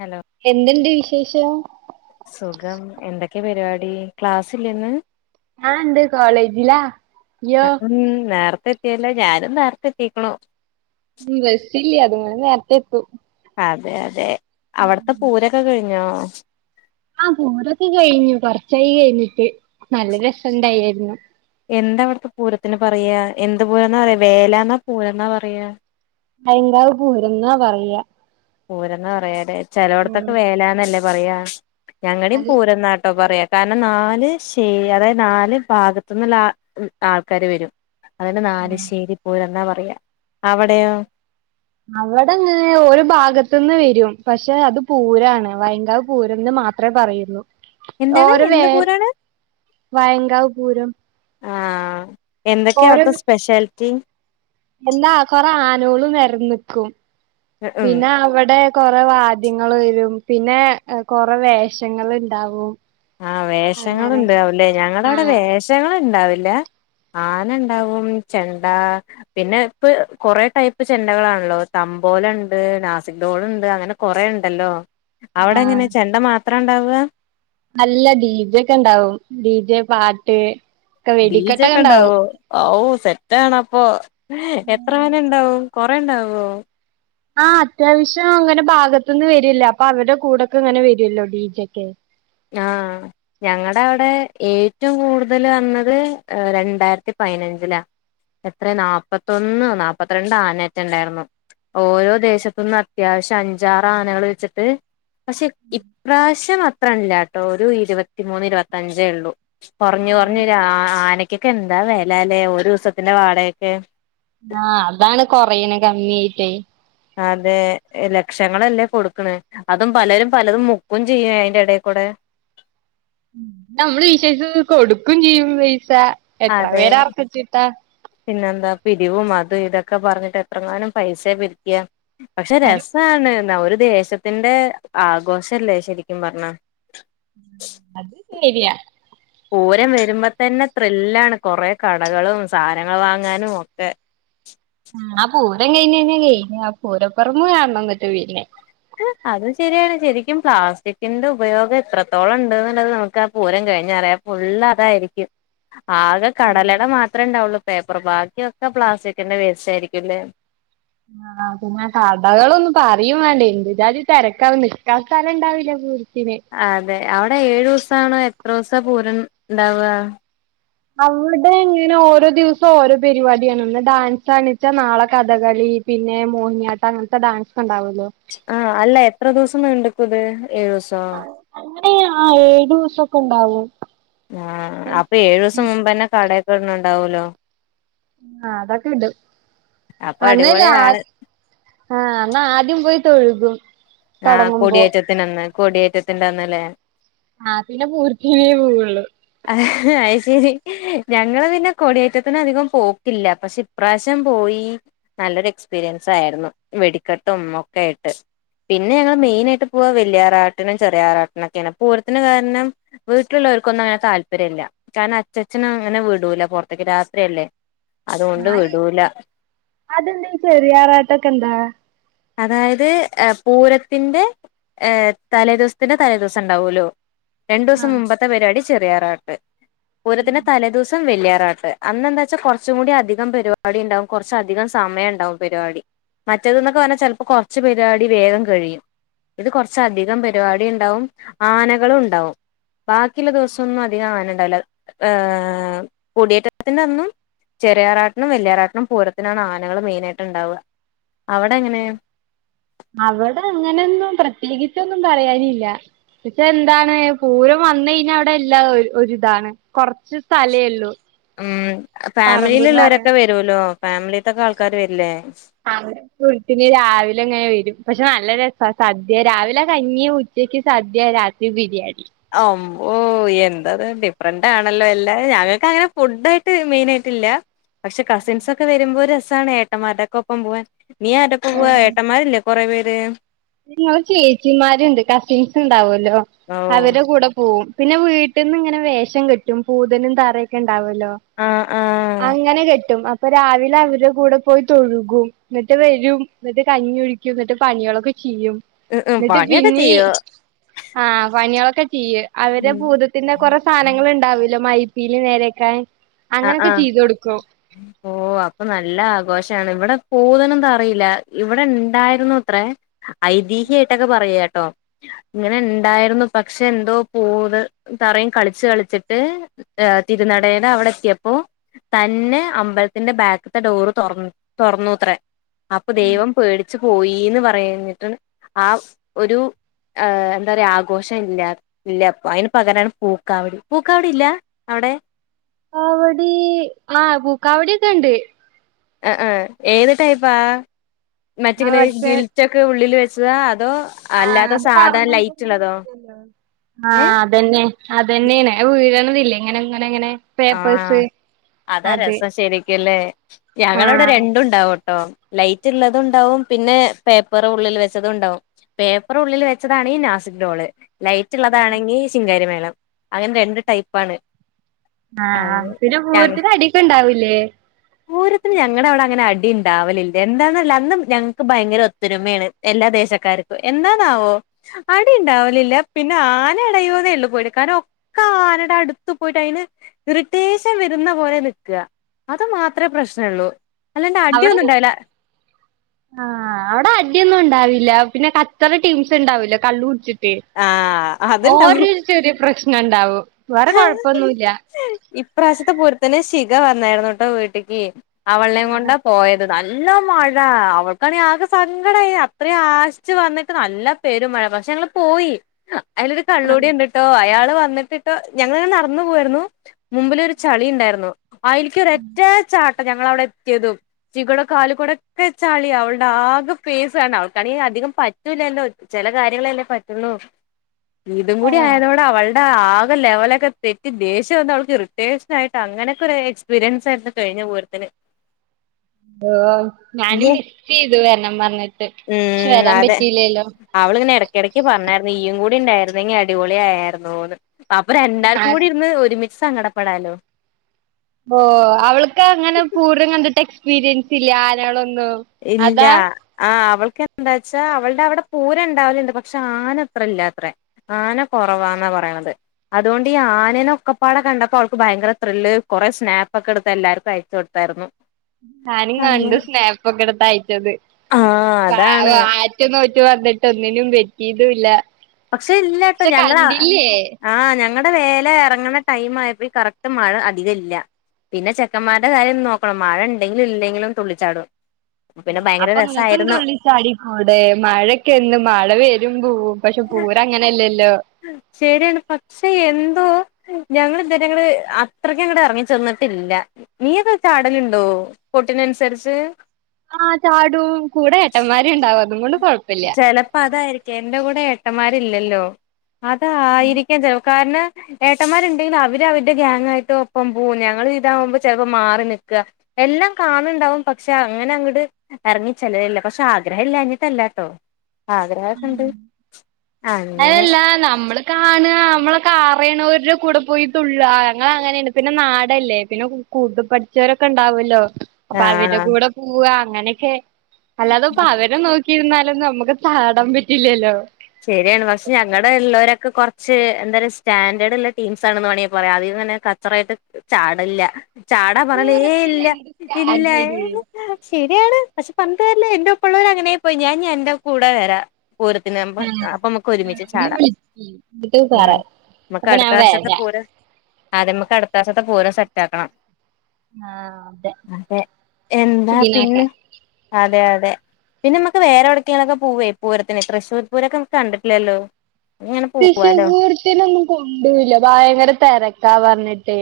Hello എന്തുണ്ട് വിശേഷം സുഖം, എന്തൊക്കെപരിപാടി ക്ലാസില്ലെന്ന് ആണ്ട് കോളേജിലാ ഇയ്യോ ഉം നേരത്തെ എത്തിയല്ലോ ഞാനും നേരത്തെ എത്തിക്കണോ ഉം ബസ് ഇല്ല അത് [unintelligible] ഇത്ത് അതെ അതെ അവിടത്തെ പൂരൊക്കെ കഴിഞ്ഞോ ആഹ പൂരൊക്കെ കഴിഞ്ഞു കൊറച്ചായി കഴിഞ്ഞിട്ട് നല്ല രസ ഇണ്ടായിരുന്നു എന്താ അവിടത്തെ പൂരത്തിന് പറയാ എന്ത് പൂരന്നാ പറയാ വേലന്നാ പൂരന്നാ പറയാ ഭയങ്കാവ് പൂരന്നാ പറയാ പൂരന്നാ പറയാല്ലെ.. ഉം ചെലോട്ത്തൊക്കെ വേലാന്നല്ലേ പറയാ ഞങ്ങടിം അത് പൂരന്നാട്ടോ പറയാ കാരണം നാല് ശയ്യ അതായത് നാല് ഭാഗത്ത്ന്ന്ള്ള ആ ആൾക്കാര് വരും. അതെന്നെ നാലിശ്ശേരി പൂരന്നാ പറയാ അവടെയോ? അവടങ്ങനെ ഒരു ഭാഗത്ത്ന്ന് വരും പക്ഷെ അത് പൂരാണ് വൈങ്കാവ് പൂരന്ന് മാ ത്രമേ പറയുള്ളു എന്താണ് ഓരോ എന്ത് വേൽ പൂരാണ് വയങ്കാവ് പൂരം എന്തൊക്കെയ ഓരോ അവിടുത്തെ സ്പെഷ്യാലിറ്റി എന്താ കൊറെ ആനോളും നെര്ന്ന്ക്കും ഉം പിന്നെ അവടെ കൊറെ വാദ്യങ്ങൾ വരും, പിന്നെ കൊറെ വേഷങ്ങൾണ്ടാവും ആഹ് വേഷങ്ങൾണ്ടാവുംല്ലേ... ഞങ്ങളവിടെ ആഹ് വേഷങ്ങൾണ്ടാവില്ല ആന ണ്ടാവും... ചെണ്ടാ... പിന്നെ ഇപ്പ ഹ് കൊറെ ടൈപ്പ് ചെണ്ടകളാണല്ലോ തമ്പോലണ്ട് നാസിക് ഡോൾ ണ്ട് അങ്ങനെ കൊറെ ണ്ടല്ലോ, ആഹ് അവടെങ്ങനെ ചെണ്ട മാത്രാ ണ്ടാവ്യാ? നല്ല ഡിജെ ക്കെണ്ടാവും, ഡിജെ പാട്ട് ക്കെ ഡി ജെ വെടിക്കെട്ടൊക്കെ ഒക്കെ ഉണ്ടാവും. ഉണ്ടാവോ ഔ സെറ്റാണ അപ്പൊ എത്ര ആന ഉണ്ടാവും കൊറെ ഉണ്ടാവ്യോ ആഹ് അത്യാവശ്യം അങ്ങനെ ഭാഗത്ത്ന്ന് വര്യല്ലെ അപ്പൊ അവരുടെ കൂടൊക്കെ ങ്ങനെ വരുല്ലോ ഡീ ജെ ക്കെ ആഹ്.. ഞങ്ങടെ അവിടെ ഏറ്റവും കൂടുതൽ വന്നത് രണ്ടായിരത്തി പതിനഞ്ചിലാ. എത്രെ നാല്പ്പത്തൊന്ന നാല്പത്ത്രണ്ട് ആനെക്കെണ്ടായിർന്നു ഓരോ ദേശത്ത്ന്ന് അത്യാവശ്യം അഞ്ചാറ് ആനകൾ വെച്ചിട്ട് പക്ഷെ ഇപ് ഇപ്രാശ്യം അത് അല്ലാട്ടോ ഒരു ഇരുപത്തിമൂന്ന് ഇരുപത്തഞ്ചേള്ളൂ ക്കെറ്ഞ്ഞ് ക്കെറ്ഞ്ഞ് ഒര് ആ ആന ക്കെ ക്കെന്താ വെല ല്ലേ ഒരൂസത്തിന്റെ വാടകൊക്കെ ആഹ് അതാണ് കൊറയ്ണ കമ്മ്യായിട്ടേ അതെ ലക്ഷങ്ങളല്ലേ കൊട്ക്ക്ണേ.. അതും പലരും പലതും മുക്കും ചെയ്യും അയിൻ്റെടെക്കൂടെ.. നമ്മള് വിശേഷ [unintelligible] കൊടുക്കും ചെയ്യും പൈസ എത്ര അതെ പേര് അർപ്പിച്ചിട്ടാ പിന്നെന്താ പിരിവും അതും ഇതൊക്കെ പറഞ്ഞിട്ട് എത്രങ്ങാനും പൈസെ പിര്ക്ക്യാ പക്ഷെ രസാണ് ന്ന ഒരു ദേശത്തിന്റെ ആഘോഷല്ലേ ശരിക്കും പറഞ്ഞാ അത് ശരിയ പൂരം വരുമ്പോ തന്നെ ത്രില്ലാണ് കുറേ കടകളും സാനങ്ങൾ വാങ്ങാനും ഒക്കെ ആ പൂരം കഴിഞ്ഞയിഞ്ഞ കയ്ഞ്ഞി ആ പൂരപ്പറമ്പ് കാണ്ന്നട്ട് പിന്നെ അത് ശരിയാണ് ശരിക്കും പ്ലാസ്റ്റിക്കിന്റെ ഉപയോഗം എത്രത്തോളണ്ട്ന്ന്ള്ളത് നമുക്ക് ആ പൂരം കഴിഞ്ഞറിയാം ഫുൾ അതായിരിക്കും ആകെ കടലട മാത്രെ ണ്ടാവുള്ളൂ. പേപ്പർ ബാക്കി ഒക്കെ പ്ലാസ്റ്റിക്ൻ്റെ വേസ്റ്റ് ആയിരിക്കുംല്ലേ ആ പിന്നെ കടകളൊന്നും പറയുവേണ്ട എന്തുജാതി തിരക്കാവും നിൽക്കാ സ്ഥലണ്ടാവില്ല പൂരത്തിന് അതെ അവിടെ ഏഴൂ സാണോ എത്രൂസ പൂരം ണ്ടാവ്യാ.. അവ്ടെങ്ങനെ ഓരോ ദിവസം ഓരോ പരിപാടിയാണ് ഇന്ന് ഡാൻസാണിച്ചാ നാളെ കഥകളി പിന്നെ മോഹിനിയാട്ട അങ്ങൻത്തെ ഡാൻസ് ണ്ടാവല്ലോ ആഹ് അല്ല എത്ര ദിവസം നീണ്ട്ക്കുംത് ഏഴു ദിവസോ അങ്ങനെ ആ ഏഴുസംക്കെണ്ടാവും ആഹ് അപ്പൊ ഏഴുസം മുമ്പന്നെ കടെക്കെട്ന്ന്ണ്ടാവല്ലോ ആഹ് അതൊക്കെണ്ട് അപ്പൊ അന്നല്ലേ ആ അടിപൊളിയാണ് ആണ എന്നാ ആദ്യം പോയി തൊഴുകും ആഹ് തുടങ്ങുമ്പോ കൊടിയേറ്റത്തിനന്ന് കോടിയേറ്റത്തിന്റെന്ന്ല്ലേ ആഹ് പിന്നെ പൂരത്തിവേ പോവുള്ളു.. അഹ് അഹ് ശരി ഞങ്ങള് പിന്നെ കൊടിയേറ്റത്തിന് അധികം പോക്കില്ല പക്ഷെ ഇപ്രാവശ്യം പോയി, നല്ലൊരു എക്സ്പീരിയൻസ് ആയിർന്നു. വെടിക്കെട്ടും, ഒക്കെ ആയിട്ട്. പിന്നെ, ഞങ്ങൾ മെയിനായിട്ട് പോവാ വെല്ല്യാറാട്ട് ട്ടിനും ചെറിയാറാട്ടനൊക്കെയാണ് പൂരത്തിന് കാരണം വീട്ടിലുള്ളോർക്കൊന്നും താല്പര്യല്ല കാരണം അച്ഛച്ചനങ്ങനെ വീടൂല പുറത്തേക്ക് രാത്രിയല്ലേ അതുകൊണ്ട് ആയി വിടൂല അതെന്തേ ചെറിയാറാട്ടൊക്കെന്താ? അതായത് ഏ പൂരത്തിന്റെ ഏഹ് തലേദിവ്സ്ത്തിന്റെ തലേ ദിവസം ഇണ്ടാവുല്ലോ രണ്ടോസം ആ മുമ്പത്തെ പരിപാടി ചെറിയാറാട്ട് പൂരത്തിന്റെ തലേ ദിവസം വല്ല്യാറാട്ട് അന്ന്ന്താ ച്ചാ കൊർച്ചും കൂടി അധികം പരിപാടിണ്ടാവും കൊർച്ചധികം സമയണ്ടാവും പരിവാടി മറ്റേതെന്നൊക്കെ പറഞ്ഞാ ചില് പ്പോ കൊർച്ച് പരിവാടി വേഗം കഴിയും ഇത് കൊർച്ചധികം പരിപാടി ഇണ്ടാവും ആനകളും ഉണ്ടാവും ബാക്കിയിള്ള ദിവ്സ് ഇവടെങ്ങും അധികം ആനണ്ടാവില്ല ഏ കുടിയേറ്റത്തിന്റെ അന്നും ചെറിയ ആറാട്ട്നും വെല്ല്യാറാട്ട്നും പൂരത്തിനാണ് ആനകള് മെയിനായിട്ട്ണ്ടാവ്വ അവടെങ്ങനെ? അവടെ അങ്ങനെയൊന്നും പ്രത്യേകിച്ചൊന്നും [unintelligible] ക്ഷെ എന്താണ് പൂരം വന്നഴിഞ്ഞാ അവിടെ എല്ലാ ഒര് ഒരിതാ. കൊറച്ച് സ്ഥലേല്ലൂ ഉം ഫാമിലിയിലുള്ളവരൊക്കെ വെരുല്ലോ ഫാമിലിത്തൊക്കെ ആൾക്കാര് വെര്ല്ലേ? ആ [unintelligible] രാവിലെങ്ങനെ വരും പക്ഷെ നല്ല രസാ സദ്യ രാവിലെ കഞ്ഞിയും ച്ചക്ക് സദ്യ രാത്രി ബിരിയാണി അമ്പോ എന്താത് ഡിഫ്രണ്ടാണല്ലോ എല്ലാ ഞങ്ങക്കങ്ങനെ ഫുഡായിട്ട് മെയിനായിട്ടില്ല പക്ഷെ കസിൻസൊക്കെ വെരുമ്പോ ഒരസാണേ ഏട്ടമാരക്കെ ഒപ്പം പോവാൻ നീ ആരെപ്പോ പോവാ ഏട്ടൻമാരില്ലേ കൊറേ പേര് നിങ്ങള് ചേച്ചിമാര്ണ്ട് കസിൻസ്ണ്ടാവുല്ലോ ഓ അവരെ കൂടെ പോവും പിന്നെ വീട്ട്ന്നിങ്ങനെ വേഷം കെട്ടും പൂതനും തറയൊക്കെണ്ടാവല്ലോ ആഹ് ആഹ് അങ്ങനെ കെട്ടും അ അപ്പൊ രാവിലെ അവര്ടെ കൂടെ പോയി തൊഴുകും എന്നിട്ട് വെരും എന്നിട്ട് കഞ്ഞി കുടിക്കും എന്നിട്ട് പണികളൊക് യ്യും ഉം ഉം എന്നിട്ട് പണിയൊക്കെ പിന്നീ ചെയ്യോ ആഹ് പനിയേളൊക്കെ ചെയ്യേ അവരെ ഉം ഭൂതത്തിന്റെ കൊറേ സാനങ്ങള്ണ്ടാവുലോ മൈ പീലി നേരെക്കാൻ അങ്ങനെയൊക്കെ ചെയ്തൊടുക്കും ഓഹ് ഓ അപ്പം നല്ല ആഘോഷാണ് ഇവടെ പൂതനും തറിയും ഇല്ല ഇവടെണ്ടായിരുന്നുത്രേ ഐതിഹ്യയിട്ടൊക്കെ പറയാട്ടോ ഇങ്ങനെണ്ടായിരുന്നു പക്ഷെ എന്തോ പൂത് തറയും കളിച്ച് കളിച്ചിട്ട് ഏ തിരുനടേടവടെ ത്തിയപ്പോ തന്നേ അമ്പലത്തിന്റെ ബാക്ക്ത്തെ ഡോറ് തൊറന്ന് തൊറന്നുത്രേ അപ്പം ദൈവം പേടിച്ചു പോയിന്ന് പറയിഞ്ഞിട്ടും ആ ഒരു ആഹ് എന്താറിയാ ആഘോഷ ഇല്ല ഇല്ല അയിന് പകരാണ് പൂക്കവടി പൂക്കാവടില്ലാ അവടെ കാവടി ആ പൂക്കാവടിയൊക്കെ ഒണ്ട് ആ ഹ ഏത് ടൈപ്പാ ആഹ് മറ്റിങ്ങനെ മറ്റേ ഗിൽ റ്റക്ക് ഉള്ളില് വെച്ചതാ അതോ ആഹ് അല്ലാത്ത അത് സാധാ ലൈറ്റ് ഉള്ളതോ [unintelligible] ഏ ആഹ് അതന്നെ അതന്നെണ് വീഴലോന്നുല്ല ഇങ്ങനെ അങ്ങനങ്ങനെ ആഹ്.., അതാ രസം ശരിക്കുല്ലേ? ഞങ്ങളവിടെ ആഹ് രണ്ടുംണ്ടാവു ട്ടോ, ലൈറ്റ് ള്ളതുണ്ടാവും പിന്നെ, പേപ്പറ് ഉള്ളിൽ വെച്ചതുണ്ടാവും. പേപ്പറ് ഉള്ളിൽ വെച്ചതാണ് ഈ നാസിക് ഡോള്. ലൈറ്റ് ഇള്ളതാണെങ്കി ശിങ്കാരിമേളം അങ്ങനെ രണ്ട് ടൈപ്പാണ് അങ്ങ ആഹ് പിന്നെ പൂര്ത്തിന് അടിയെക്ക് ഇണ്ടാവുല്ലേ? പൂരത്ത്ന് ഞങ്ങടെ അവിടെ അങ്ങനെ അടിണ്ടാവലില്ല. എന്താന്നല്ല, അന്ന് ഞങ്ങക്ക് ഭയങ്കര ഒത്തൊരുമേണ് എല്ലാ ദേശക്കാർക്കും എന്നാനാവോ? അടിണ്ടാവലില്ല പിന്നെ ആന എടയൂന്നെ ഒള്ളു പോലികാരോ ക്കാ ആനടെ അട്ത്ത്പോയിട്ട് അയിന് ഇറിറ്റേഷൻ വെര്ന്ന പോലെ നിക്കാ അത് മാത്രേ പ്രശ്നൊള്ളൂ അല്ലാണ്ട് അവിടെ അടിയൊന്നുംണ്ടായില്ല ആഹ്, അവിടെ അടിയൊന്നും ഉണ്ടാവില്ല. പിന്നെ, കച്ചറ ടീംസ് ഉണ്ടാവില്ലേ? കള്ളു കുടിച്ചിട്ട് ട്ട്. ആഹ് അത്ണ്ടാവും ഓര്, ചെറിയ പ്രശ്നണ്ടാവും. വേറെ കൊഴപ്പൊന്നുല്ല. ഇപ്രാവശ്യത്തെ പൂരത്തില് ശിഖ വന്നായിരുന്നുട്ടോ വീട്ടക്ക്, അവളേം കൊണ്ടാ പോയത്. നല്ല മഴ. അവൾക്കാണേ ആകെ സങ്കടായി, അത്രേം ആശിച്ച് വന്നിട്ട് നല്ല പെരും മഴ. പക്ഷെ, ഞങ്ങള് പോയി. അയ്ലൊരു കള്ളൂടേൻ ണ്ട്ട്ടോ, അയാള് വന്നിട്ട് ട്ട്, ഞങ്ങൾ നടന്നു പോവായിരുന്നു, മുമ്പിലൊരു ചളി ണ്ടായിരുന്നു, അയിൽക്കൊരൊറ്റ ചാട്ടം ഞങ്ങൾ അവിടെ എത്തേതും ശിഘേടെ കാലികൂടൊക്കെ ചളിയാ. അവളുടെ ആകെ ഫേസ് ണ്, അവൾക്കാണെയ് അധികം പറ്റ പറ്റൂല്ലല്ലോ? ചില കാര്യങ്ങളല്ലേ പറ്റൊള്ളൂ! ഇതും കൂടി ആഹ് ആയതോടെ അവളുടെ ആ കെ ലെവലൊക്കെ തെറ്റി, ദേഷ്യം വന്ന് അവൾക്ക് ഇറിട്ടേഷൻ ആയിട്ട്, അങ്ങനൊക്കെ ഒരു എക്സ്പീരിയൻസ് ആയിരുന്നു കഴിഞ്ഞ പൂരത്തിന്. [inaudible] ഓഹ്, ഞാന് ഇയ്യേ മിസ്സെയ്തു, വെര്ണം പറഞ്ഞിട്ട്. പക്ഷെ, ഉം അതെ വരാമ്പറ്റില്ലല്ലോ. ! അവളിങ്ങനെ എടക്കെടയ്ക്ക് പറഞ്ഞായിരുന്നു, ഈയും കൂടി ഉണ്ടായിര്ന്നെങ്കിൽ അടിപൊളിയായേര്ന്നുന്ന്. അപ്പൊ രണ്ടാർക്കും ആഹ് കൂടി ഇരുന്ന്, ഒരുമിച്ച് സങ്കടപ്പെടാലോ. ! [unintelligible] അവൾക്ക് അങ്ങനെ പൂരം കണ്ടിട്ട് എക്സ്പീരിയൻസ് ഇല്ല്യ, ആനേളൊന്നും ഇല്ല ആഹ്, അവൾക്കെന്താച്ചാ, അവളുടെ അവിടെ പൂരം ഇണ്ടാവല്ണ്ട്. പക്ഷെ, ആന അത്ര ഇല്ലാത്രേ. ആന കൊറവാന്നാ പറേണത്. അതോണ്ട്, ഈ ആനെനെ ഒക്കപ്പാടെ കണ്ടപ്പോ അവൾക്ക് ഭയങ്കര ത്രില്ല്. കൊറെ സ്നാപ്പക്കെ എടുത്ത് എല്ലാർക്കും അയച്ച് കൊടു ത്താര്ന്നു. ഞാനും കണ്ട്, സ്നാപ്പൊക്കെ ഇട്ത്തയച്ചത്. ആഹ് അതാണ് [unintelligible] ആറ്റ് നോറ്റു വന്നിട്ട് ഒന്നിനും പറ്റീതുംല്ല. പക്ഷെ, ഇല്ലാട്ടോ! ഞങ്ങള ആഹ്, ഞങ്ങളടെ വേല എറങ്ങണ ടൈം ആയപ്പോയ് കറക്റ്റ് മഴ അധികം ഇല്ല. പിന്നെ, ചെ ചെക്കന്മാരുടെ കാര്യം നോക്കണം. മഴ ണ്ടെങ്കിലും ഇല്ലെങ്കിലും തുള്ളിച്ചാടും. പിന്നെ ഭയങ്കര രസമായിരുന്നു. ചാടിക്കൂടെ? മഴൊക്കെ എന്നും, മഴ വരും പോവും പക്ഷെ, പൂരങ്ങനെല്ലല്ലോ? ശെരിയാണ്. പക്ഷേ, എന്തോ ഞങ്ങള് ഇന്നലെ ങ്ങള്, അത്രയ്ക്കങ്ങട് എറങ്ങിചെന്നിട്ടില്ല. നീയൊക്കെ ചാടല്ണ്ടോ? കൊട്ടിനൻസരിച്? ആഹ്, ചാടും. കൂടെ ഏട്ടന്മാർ ണ്ടാവും. അതും കൊണ്ട് കൊഴപ്പം ചെലപ്പോ അതായിരിക്കും, എന്റെ കൂടെ ഏട്ടന്മാരില്ലല്ലോ!. അതായിരിക്കാം ചെലർക്. കാരണം, ഏട്ടന്മാര്ണ്ടേൽ, അവര് അവരുടെ ഗ്യാങ്ങായിട്ട് ഒപ്പം പോകും. ഞങ്ങൾ ഇതാവുമ്പോ ചെൽപ്പൊ, മാറി നിക്ക എല്ലാം കാണ് ണ്ടാവും. പക്ഷെ, അങ്ങനെ അങ്ങട് എറങ്ങി ചെല്ലലില്ല. പക്ഷെ, ആഗ്രഹം ഇല്ലഞ്ഞിട്ടല്ലാട്ടോ. ട്ടോ! ആഗ്രഹൊക്കെണ്ട്. അങ്ങനെ, നമ്മൾക്കറീനോര്ടെ കൂടെ പോയി തുള്ളാ. ഞങ്ങൾ അങ്ങനേണ്. പിന്നെ, നാടല്ലേ? പിന്നെ കൂട് പഠിച്ചോരൊക്കെ ണ്ടാവൊല്ലോ!. അപ്പൊ അവര്ടെ ആഹ് കൂടെ പോവാ അങ്ങനെക്കെ, അല്ലാതെ ഇപ്പൊ അവരെ നോക്കിയിരുന്നാലൊന്നും മ്മക് ചാടാൻ പറ്റില്ലല്ലോ? ശെരിയാണ്. പക്ഷെ, ഞങ്ങടെ ള്ളോരൊക്കെ കൊറച്ച്, എന്താ പറയ സ്റ്റാന്റേർഡ്ള്ള ടീംസാണെന്ന് വേണേൽ പറയാം. അതീന്നന്നെ ഇത്രായിട്ട് ചാടല്ല്യ. ചാടാ പറാല്, ഏയ് പൂരത്തിന് ഇല്ല. എന്ത് ഇല്ല, ഏയ് സ്റ്റാൻഡേർഡ് ആ ശരിയാണ് പ ക്ഷ പരന്നിട്ട് കാര്യലെയ് എന്റെറെ ഒപ്പള്ളർ അങ്ങനായി യി പോയി ഞാൻ ഇനിഅൻന്റെറെ കൂടെ വരാ പൂരത്തിനാമ്പോ അപ്പൊ മ്മക്ക് ഒരുമിച്ച് ഞാൻ ചാടാ. വിളിക്ക് എന്നിട്ട് പറ ഉം. മ്മക്ക് അപ്പൊ അടുത്ത ഞാൻ വരാ വർഷത്തെ പൂര അതെ, മ്മക്ക് അടുത്ത വർഷത്തെ പൂരം സെറ്റാക്കണം. അതെ, എന്താ പിന്നെ? ക്ലീനാക്കാൻ അതെ അതെ പിന്നെ നമുക്ക് വേറെ എവിടക്കിലൊക്കെ പോവേ പൂരത്തിന് തൃശ്ശൂർ പൂരൊക്കെ കണ്ടിട്ടില്ലല്ലോ ഇങ്ങനെ പോവാലോ ശിശുഹൂർത്തിനൊന്നും കൊണ്ടുല്ല ഭയങ്കര തരക്കാ പറഞ്ഞിട്ടേ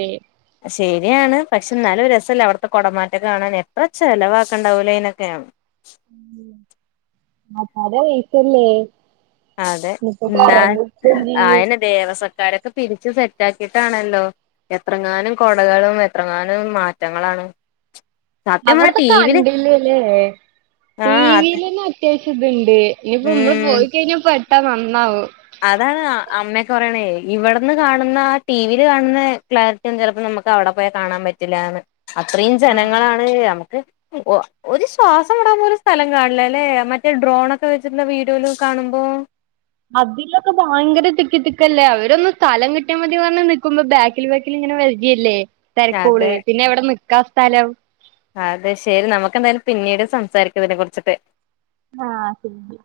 ശരിയാണ് പക്ഷെ ന്നാലും രസല്ലെ അവടത്തെ കുടമാറ്റക്കെ കാണാൻ എത്ര ചെലവാകുണ്ടാവൂലേ അയി നൊക്കെ ഉം അത വിസല്ലേ [unintelligible] അതെ നിപ്പോ കറ എന്നാ മുഖി [unintelligible] ആയന്നെ ദേവസക്കാരൊക്കെ പിരിച്ച് സെറ്റ് ആക്കിട്ടാണല്ലോ എത്രങ്ങാനും കൊടകളും എത്രങ്ങാനും മാറ്റങ്ങളാണ് സത്യം പറഞ്ഞ അവിടനന്ന് ടി ത്തെക്കെ വില് കണ്ടില്ലല്ലേ ടി ആഹ് അതെ വിൽന്നെ അത്യാശം ഇത്ണ്ട് ഇനിയിപ്പോ മ്മള് ഉം പോയി കഴിഞ്ഞാ പെട്ടാ വന്നാവോ അതാണ് അമ്മക്കറയണ ഇവടുന്ന് കാണുന്ന ആ ടി വിൽ കാണുന്ന ക്ലാരി ചിലപ്പോ ഞമ്മ ക്ക് അവിടെ പോയാ കാണാൻ പറ്റില്ലന്ന് അത്രയും ആഹ് ജനങ്ങളാണ് അപ്പൊ ഓ ഒരു ശ്വാസം വിടാ പോലും സ്ഥലം കാണ്‌ല ല്ലെ മറ്റേ ഡ്രോണൊക്കെ വെച്ച്ട്ട്ള്ള വീഡിയോൽ കാണുമ്പോ അതിലൊക്കെ ഭയങ്കര തിക്കി തിക്കല്ലേ അവരൊന്നന്ന് സ്ഥലം കിട്ടാമതി പറഞ് നിക്കുമ്പോ ബേ വെക്കിൽ വെക്കിൽ ഇങ്ങനെ വരില്ലേ തരക്കൊൾ അതെ പിന്നെ എവടെ നിക്കാ സ്ഥലം അതെ ശെരി നമുക്കെന്തായാലും പിന്നീട് സംസാരിക്കാം ഇതിനെ കുറിച്ചിട്ട് ആഹ് ശരി